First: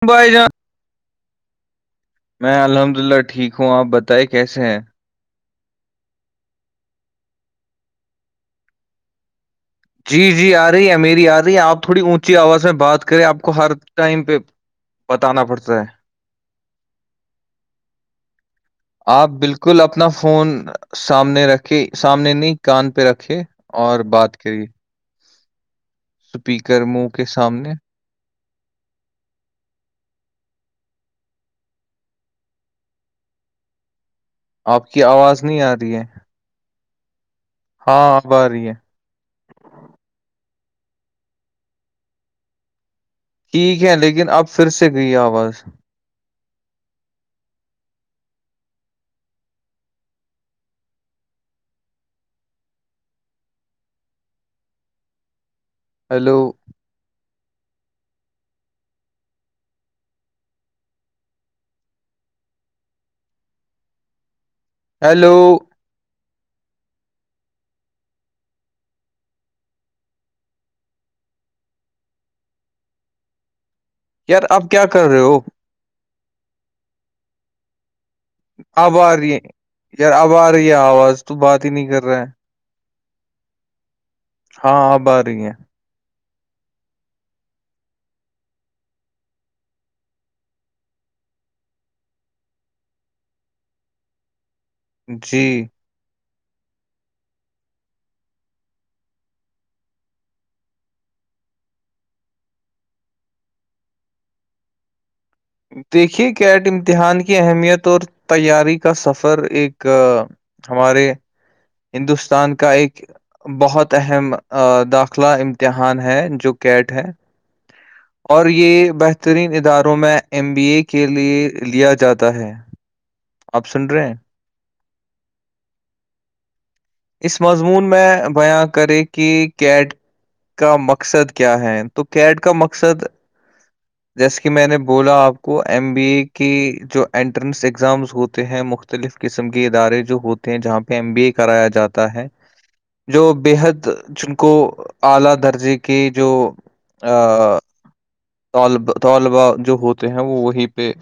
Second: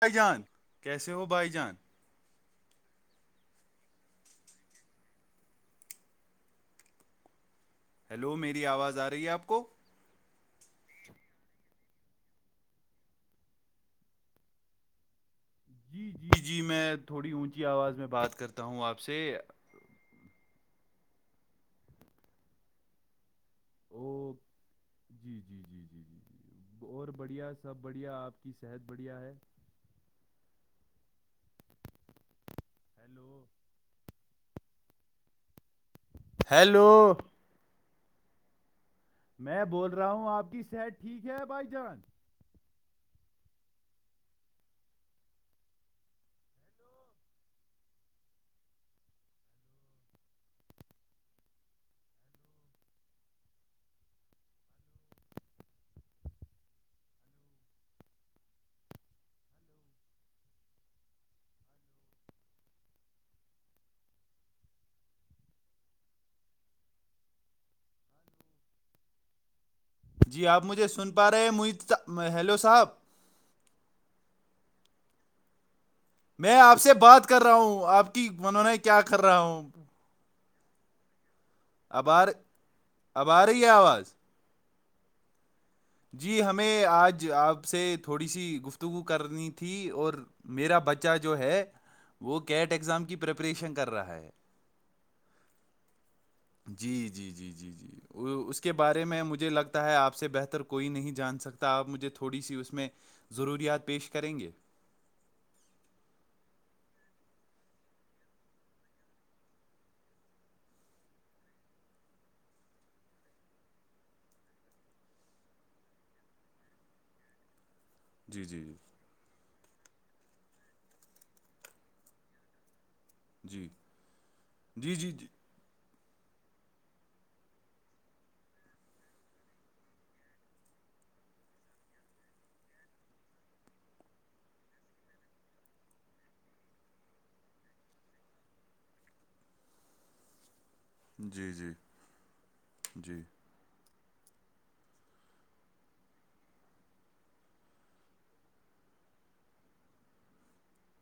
بھائی جان کیسے ہو بھائی جان میں الحمد للہ ٹھیک ہوں آپ بتائیں کیسے ہیں ہیلو میری آواز آ رہی ہے آپ کو جی جی آ رہی ہے ا میری آ رہی ہے آپ تھوڑی اونچی آواز میں بات کریں آپ کو ہر ٹائم پہ بتانا پڑتا ہے جی جی جی جی میں تھوڑی اونچی آواز میں بات کرتا ہوں سے آپ بالکل اپنا فون سامنے رکھے سامنے نہیں کان پہ رکھے اور او بات کری جی جی جی جی جی جی منہ اور کے بڑھیا سامنے سب بڑھیا آپ کی صحت بڑھیا ہے ہیلو آپ کی آواز نہیں آ رہی ہے ہیلو ہاں آب آ رہی ہے میں بول رہا ہوں آپ کی صحت ٹھیک ہے بائی چانس ٹھیک ہے لیکن اب پھر سے گئی آواز ہیلو ہیلو جی آپ مجھے سن پا رہے ہیں مح ہیلو صاحب یار آپ کیا کر رہے ہو میں آپ سے بات کر رہا ہوں آپ کی ونون اب کیا آ کر رہی ہے رہا ہوں یار اب آ رہی ہے آواز تو بات ہی نہیں کر اب رہا آ ہے ر- اب آ رہی ہے آواز ہاں آب آ رہی ہیں جی ہمیں آج آپ سے تھوڑی سی گفتگو کرنی تھی اور میرا بچہ جو ہے وہ کیٹ اگزام کی پریپریشن کر رہا ہے جی جی جی جی جی جی اس کے بارے میں مجھے لگتا ہے آپ سے بہتر کوئی نہیں جان سکتا آپ مجھے تھوڑی سی اس میں ضروریات پیش کریں گے دیکھیے کیٹ امتحان کی اہمیت اور تیاری کا سفر ایک ہمارے ہندوستان کا ایک بہت اہم داخلہ امتحان ہے جو کیٹ ہے جی اور جی یہ بہترین اداروں میں ایم بی اے کے لیے لیا جاتا ہے جی آپ سن رہے ہیں جی جی جی اس مضمون میں بیاں کرے کہ کیٹ کا مقصد کیا ہے تو کیڈ کا مقصد [unintelligible] جیسے کہ میں نے بولا آپ کو ایم بی اے کی جو انٹرنس اگزامس ہوتے ہیں مختلف قسم کے ادارے جو ہو ہیں جہاں پہ ایم بی اے جی جی کرایا جی جاتا ہے جی جو بے حد چن کو اعلآ درجے کے جو طالب طالبا جو ہوتے ہیں وہ وہیں پہ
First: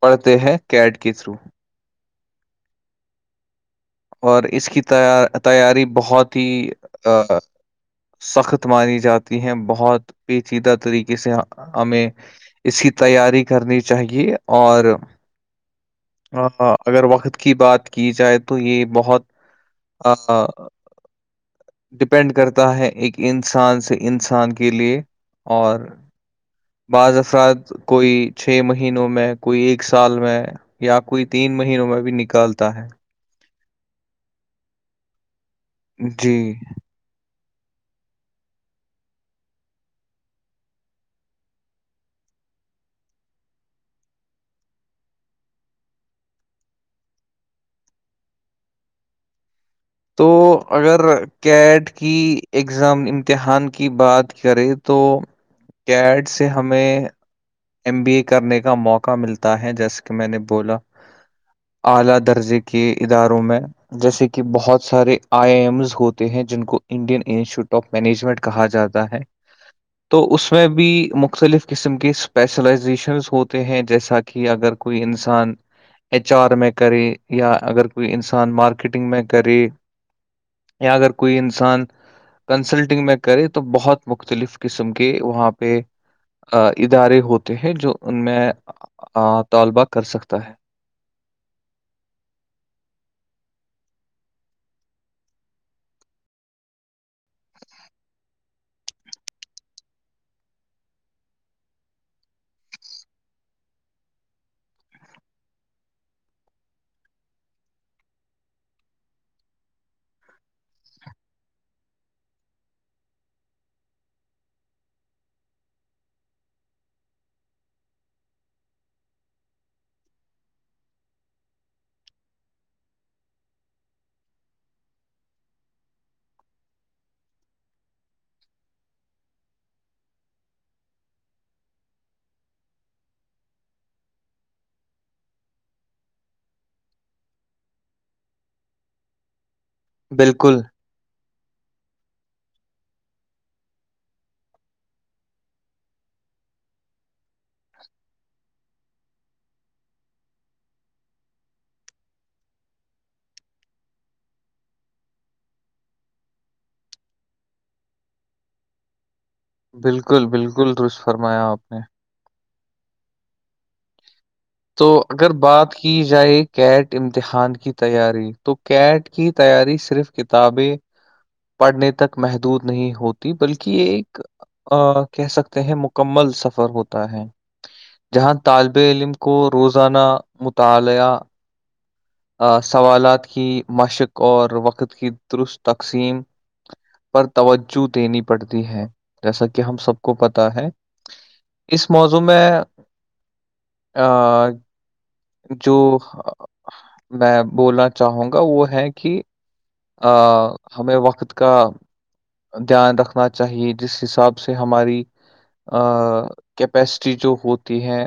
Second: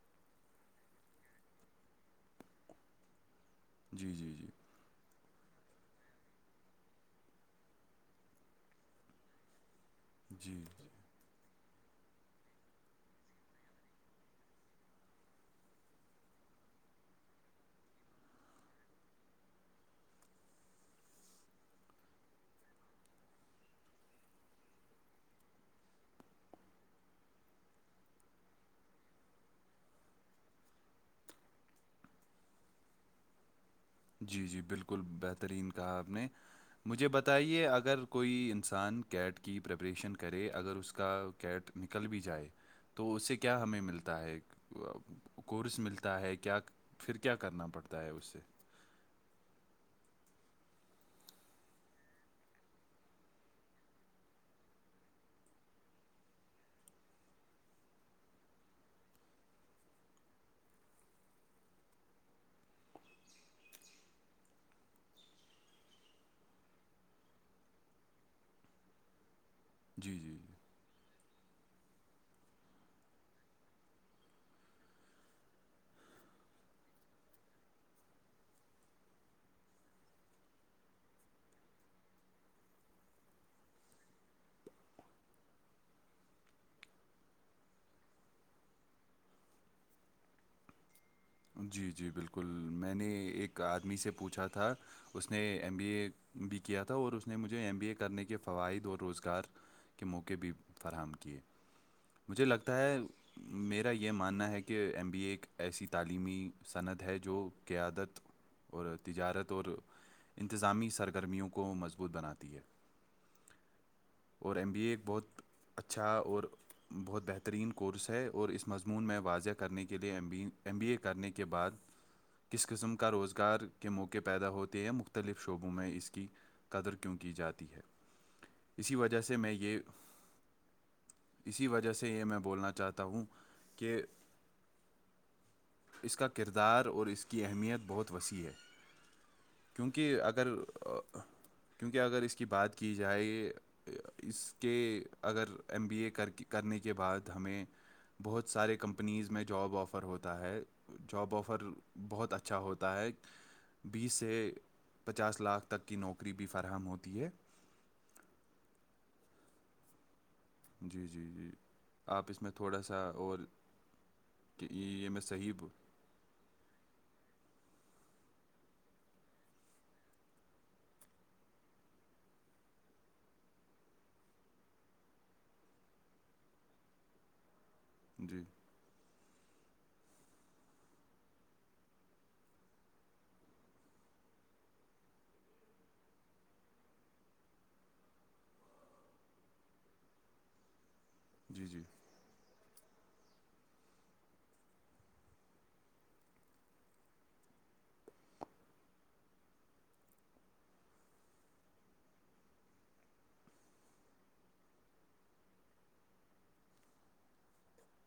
پڑھتے ہیں کیڈ کے تھرو جی جی اور جی اس کی تیاری بہت ہی سخت مانی جاتی ہیں بہت پیچھی جی دتری سے ہمیں اس کی تیاری کرنی چاہیے اور ہاںاں اگر وقت کی بات کی جائے تو یہ بہت ڈپینڈ کرتا ہے ایک انسان سے انسان کے لیے اور بعض افراد کوئی چھ مہینوں میں کوئی ایک سال میں یا کوئی تین مہینوں میں بھی نکالتا ہے جی جی بالکل بہترین کہا آپ نے جی مجھے بتائیے اگر کوئی انسان کیٹ کی پریپریشن کرے اگر اس کا کیٹ نکل بھی جائے تو اس سے کیا ہمیں ملتا ہے کورس ملتا ہے کیا پھر کیا کرنا پڑتا ہے اس سے تو اگر کیٹ کی اگزام امتحان کی بات کرے تو کیڈ سے ہمیں [unintelligible] ایم بی اے کرنے کا موقع ملتا ہے جیسے کہ میں نے بولا اعلی درجے کے اداروں میں جیسے کہ بہت سارے آئی آئی ایمز ہوتے ہیں جن کو انڈین انسٹیٹیوٹ آف مینجمنٹ کہا جاتا ہے جی تو جی اس میں بھی بھی مختلف قسم کے اسپیشلزیشن ہوتے ہیں جیسا کہ اگر کوئی انسان ایچ آر میں کرے یا اگر کوئی انسان مارکیٹنگ میں کرے یا اگر کوئی انسان کنسلٹنگ میں کرے تو بہت مختلف قسم کے وہاں پہ ادارے ہوتے ہیں جو ان میں طالبہ کر سکتا ہے جی جی بالکل میں نے ایک آدمی سے پوچھا تھا اس نے ایم بی اے بھی کیا تھا اور اس نے مجھے ایم بی اے کرنے کے فوائد اور روزگار کے موقعے بھی فراہم کیے مجھے لگتا ہے میرا یہ ماننا ہے کہ ایم بی اے ایسی تعلیمی سنعت ہے جو قیادت اور تجارت اور انتظامی سرگرمیوں کو مضبوط بناتی ہے اور ایم بی اے ایک بہت اچھا اور بہت بہترین کورس ہے اور اس مضمون میں واضح کرنے کے لئے E B M B A کرنے کے بعد کس قسم کا روزگار کے موقعے پیدا ہوتے ہیں مختلف شعبوں میں اس کی قدر کیوں کی جاتی ہے اسی وجہ سے میں یہ اسی وجہ سے یہ میں بولنا چاہتا ہوں کہ اس کا کردار اور اس کی اہمیت بہت وسیع ہے کیونکہ اگر بالکل کیونکہ اگر اس کی بات کی جائے اس کے اگر ایم بی اے کر کے کرنے کے بعد ہمیں بہت سارے کمپنیز میں جاب آفر آفر ہوتا ہے جاب آفر بہت اچھا ہوتا ہے بیس سے پچاس لاکھ تک کی نوکری بھی فراہم ہوتی ہے بالکل بالکل درست جی فرمایا جی آپ نے اپ اس میں تھوڑا سا اور کہ تو یہ میں اگر صحیح ب- بات کی جائے کیٹ امتحان کی تیاری تو کیٹ کی تیاری صرف کتابیں پڑھنے تک محدود نہیں ہوتی بلکہ ایک کہہ سکتے ہیں مکمل سفر ہوتا ہے جہاں جی طالب علم کو روزانہ مطالعہ سوالات کی مشق اور وقت کی درست تقسیم پر توجہ دینی پڑتی ہے جیسا کہ ہم سب کو پتا ہے جی جی اس موضوع میں آ جو [unintelligible] میں بولنا چاہوں گا وہ ہے کہ ہمیں وقت کا دھیان رکھنا چاہیے جس حساب سے ہماری ا کیپیسٹی جو ہوتی ہے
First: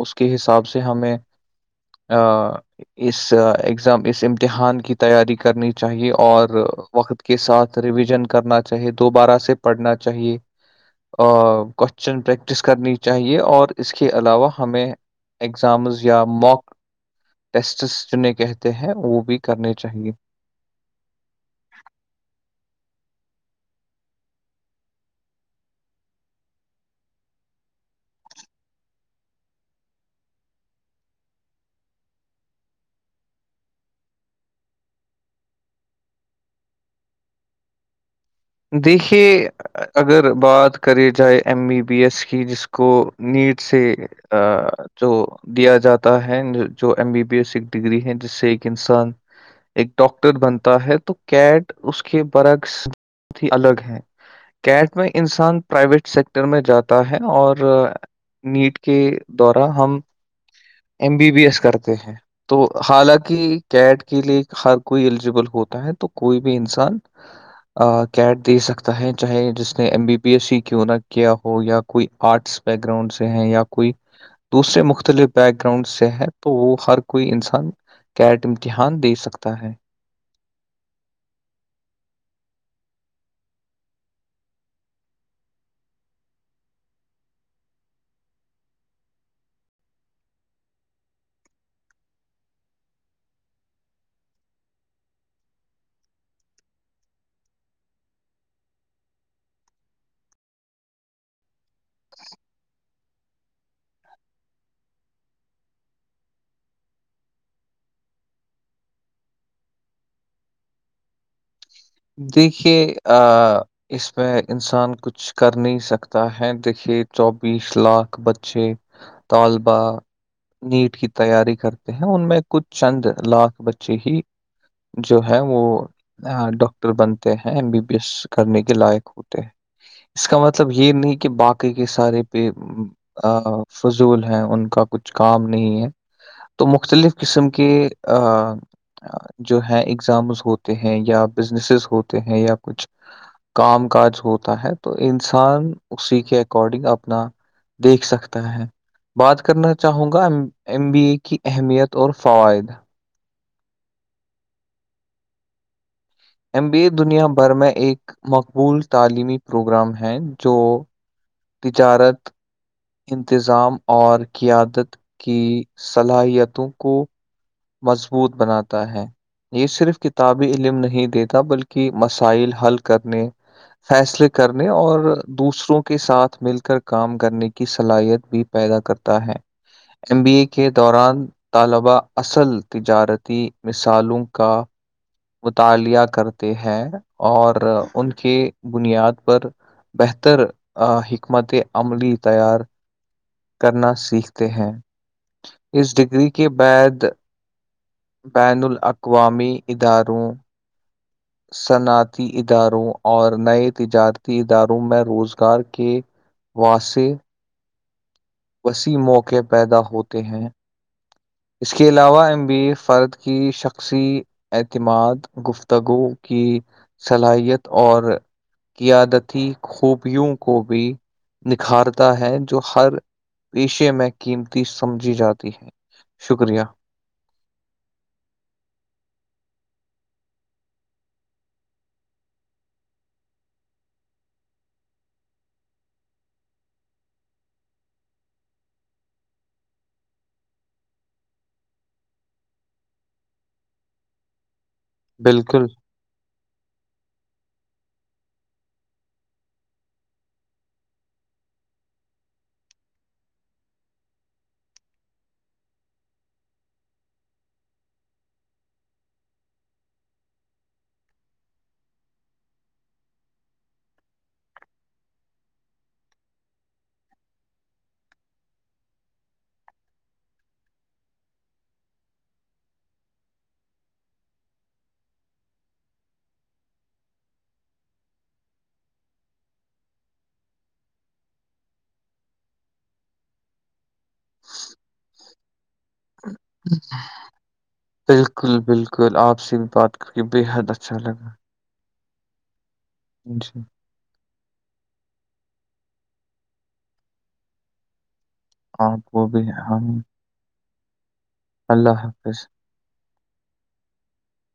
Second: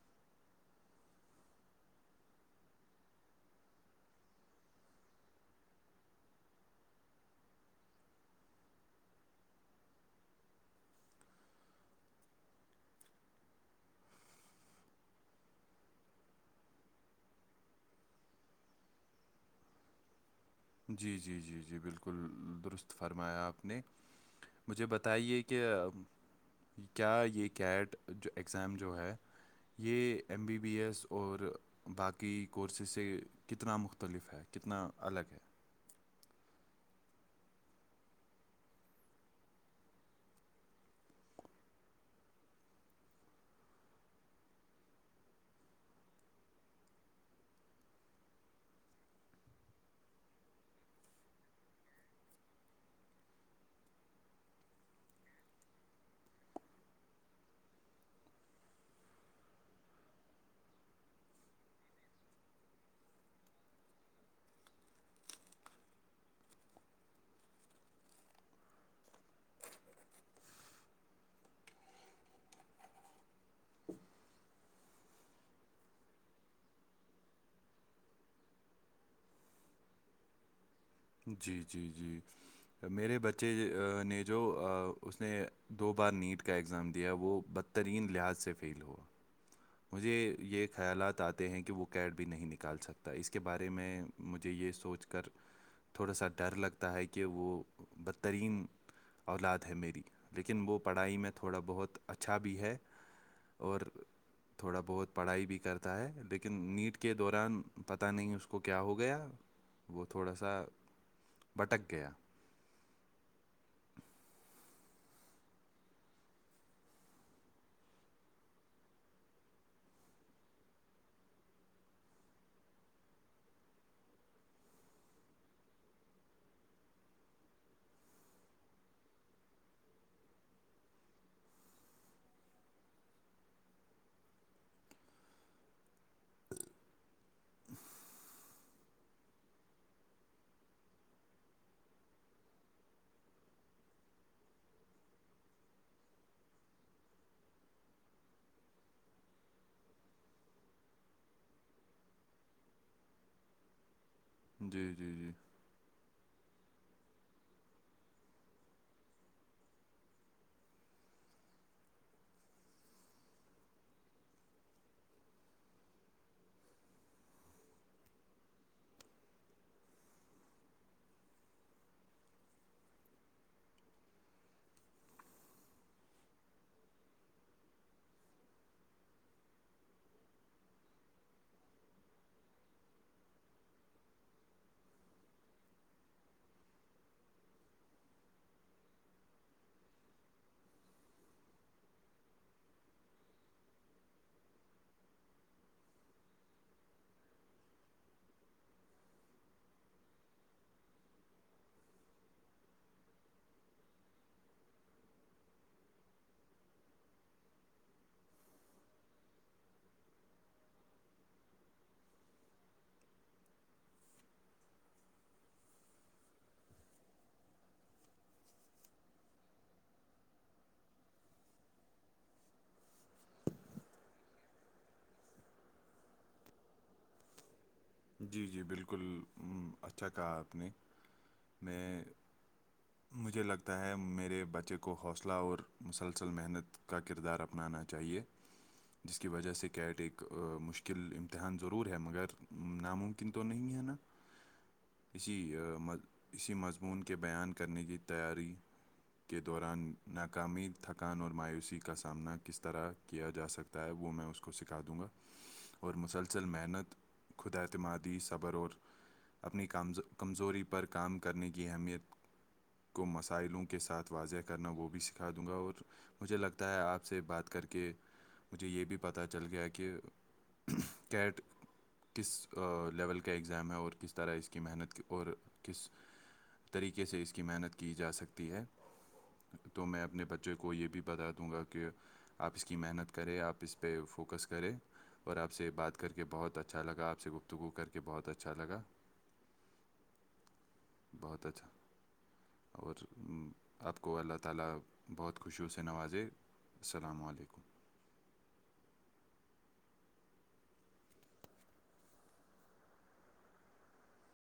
اس کے حساب سے ہمیں ہ اس ایگزام اس امتحان کی تیاری کرنی چاہیے اور وقت کے ساتھ ریویژن کرنا چاہیے دوبارہ سے پڑھنا چاہیے کوشچن پریکٹس کرنی چاہیے اور اس کے علاوہ ہمیں ایگزامز یا موک ٹیسٹس جنہیں کہتے ہیں وہ بھی کرنے چاہیے جی جی جی جی بالکل درست فرمایا آپ نے مجھے بتائیے کہ کیا یہ کیٹ جو ایگزام جو ہے یہ ایم بی بی ایس اور باقی کورسز سے کتنا مختلف ہے کتنا الگ ہے دیکھیے اگر بات کری جائے ایم بی بی ایس کی جس کو نیٹ سے ا تو دیا جاتا ہے جو ایم بی بی ایس ایک ڈگری ہے جس سے ایک انسان ایک ڈاکٹر بنتا ہے تو کیٹ اس کے برعکس بہت ہی الگ ہے کیٹ میں انسان پرائیویٹ سیکٹر میں جاتا ہے اور نیٹ کے دوارا ہم ایم بی بی ایس کرتے ہیں تو حالانکہ کیٹ کے لیے ہر کوئی ایلیجیبل ہوتا ہے تو کوئی بھی انسان کیڈ دے سکتا ہے چاہے جس نے ایم بی بی ایس سی کیوں نہ کیا ہو یا کوئی آرٹس بیک گراؤنڈ سے ہیں یا کوئی دوسرے مختلف بیک گراؤنڈ سے ہے تو وہ ہر کوئی انسان کیٹ امتحان دے سکتا ہے جی جی جی میرے بچے نے جو اس نے دو بار نیٹ کا ایگزام دیا وہ ب ترین لحاظ سے فیل ہوا مجھے یہ خیالات آتے ہیں کہ وہ کیڈ بھی نہیں نکال سکتا اس کے بارے میں مجھے یہ سوچ کر تھوڑا سا ڈر لگتا ہے کہ وہ بدترین اولاد ہے میری لیکن وہ پڑھائی میں تھوڑا بہت اچھا بھی ہے اور تھوڑا بہت پڑھائی بھی کرتا ہے لیکن نیٹ کے دوران پتہ نہیں اس کو کیا ہو گیا وہ تھوڑا سا بھٹک گیا دیکھیے اس میں انسان کچھ کر نہیں سکتا ہے دیکھیے چوبیس لاکھ بچے طالبا نیٹ کی تیاری کرتے ہیں ان میں کچھ چند لاکھ بچے ہی جو ہے وہ ڈ [unintelligible] ڈٹر بنتے ہیں ایم بی بی ایس کرنے کے لائق ہوتے ہیں اس کا مطلب یہ نہیں کہ باقی کے سارے پہ ا فضول ہیں ان کا کچھ کام نہیں ہے تو مختلف قسم کے جو ہیں ایگزامز ہوتے ہیں یا بزنسز ہوتے ہیں یا کچھ کام کاج ہوتا ہے تو انسان اسی کے اکارڈنگ اپنا دیکھ سکتا ہے بات کرنا چاہوں گا ایم بی اے کی اہمیت اور فوائد جی جی جی ایم بی اے دنیا بھر میں ایک مقبول تعلیمی پروگرام ہیں جو ت چ عرت انتظام اور قیادت کی صلاحیتوں کو مضبوط بناتا ہے یہ صرف کتابی علم نہیں دیتا بلکہ مسائل حل کرنے فیصلے کرنے اور دوسروں کے ساتھ مل کر کام کرنے کی صلاحیت بھی پیدا کرتا ہے ایم بی اے کے دوران طلبا اصل تجارتی مثالوں کا مطالعہ کرتے ہیں اور ان کے بنیاد پر بہتر حکمت عملی تیار کرنا سیکھتے ہیں اس ڈگری کے بعد بین الاقوامی اداروں صنعتی اداروں اور نئے تجارتی اداروں میں روزگار کے واسی وسیع موقعے پیدا ہوتے ہیں اس کے علاوہ ایم بی فرد کی شخصی اعتماد گفتگو کی صلاحیت اور قیادتی خوبیوں کو بھی نکھارتا ہے جو ہر پیشے میں قیمتی سمجھی جاتی ہے شکریہ جی جی بالکل اچھا کہا آپ نے میں مجھے لگتا ہے میرے بچے کو حوصلہ اور مسلسل محنت کا کردار اپنانا چاہیے جس کی وجہ سے کیٹ ایک مشکل امتحان ضرور ہے مگر ناممکن تو نہیں ہے نا اسی بالکل اسی مضمون کے بیان کرنے کی تیاری کے دوران ناکامی تھکان اور مایوسی کا سامنا کس طرح کیا جا سکتا ہے وہ میں اس کو سکھا دوں گا اور مسلسل محنت خدا اتمادی صبر اور اپنی کامز کمزوری پر کام کرنے کی اہمیت کو مسائلوں کے ساتھ واضح کرنا وہ بھی سکھا دوں گا اور مجھے لگتا ہے آپ سے بات کر کے مجھے یہ بھی پتہ چل گیا کہ کیٹ [unintelligible] کس لیول کا ایگزام ہے اور کس طرح اس کی محنت اور کس طریقے سے اس کی محنت کی جا سکتی ہے تو میں اپنے بچے کو یہ بھی بتا دوں گا کہ آپ اس کی محنت کرے آپ اس پہ فوکس کرے اور آپ سے بات کر کے بہت اچھا اچھا لگ آپ سے گفتگو کر کے بہت بالکل اچھا لگا بالکل آپ سے بھی بات کر کے بےحد اچھا لگا بہت اچھا اور جی اپ کو اللہ تعالی بہت خوشیوں سے نوازے السلام علیکم آپ کو بھی ہم اللہ حافظ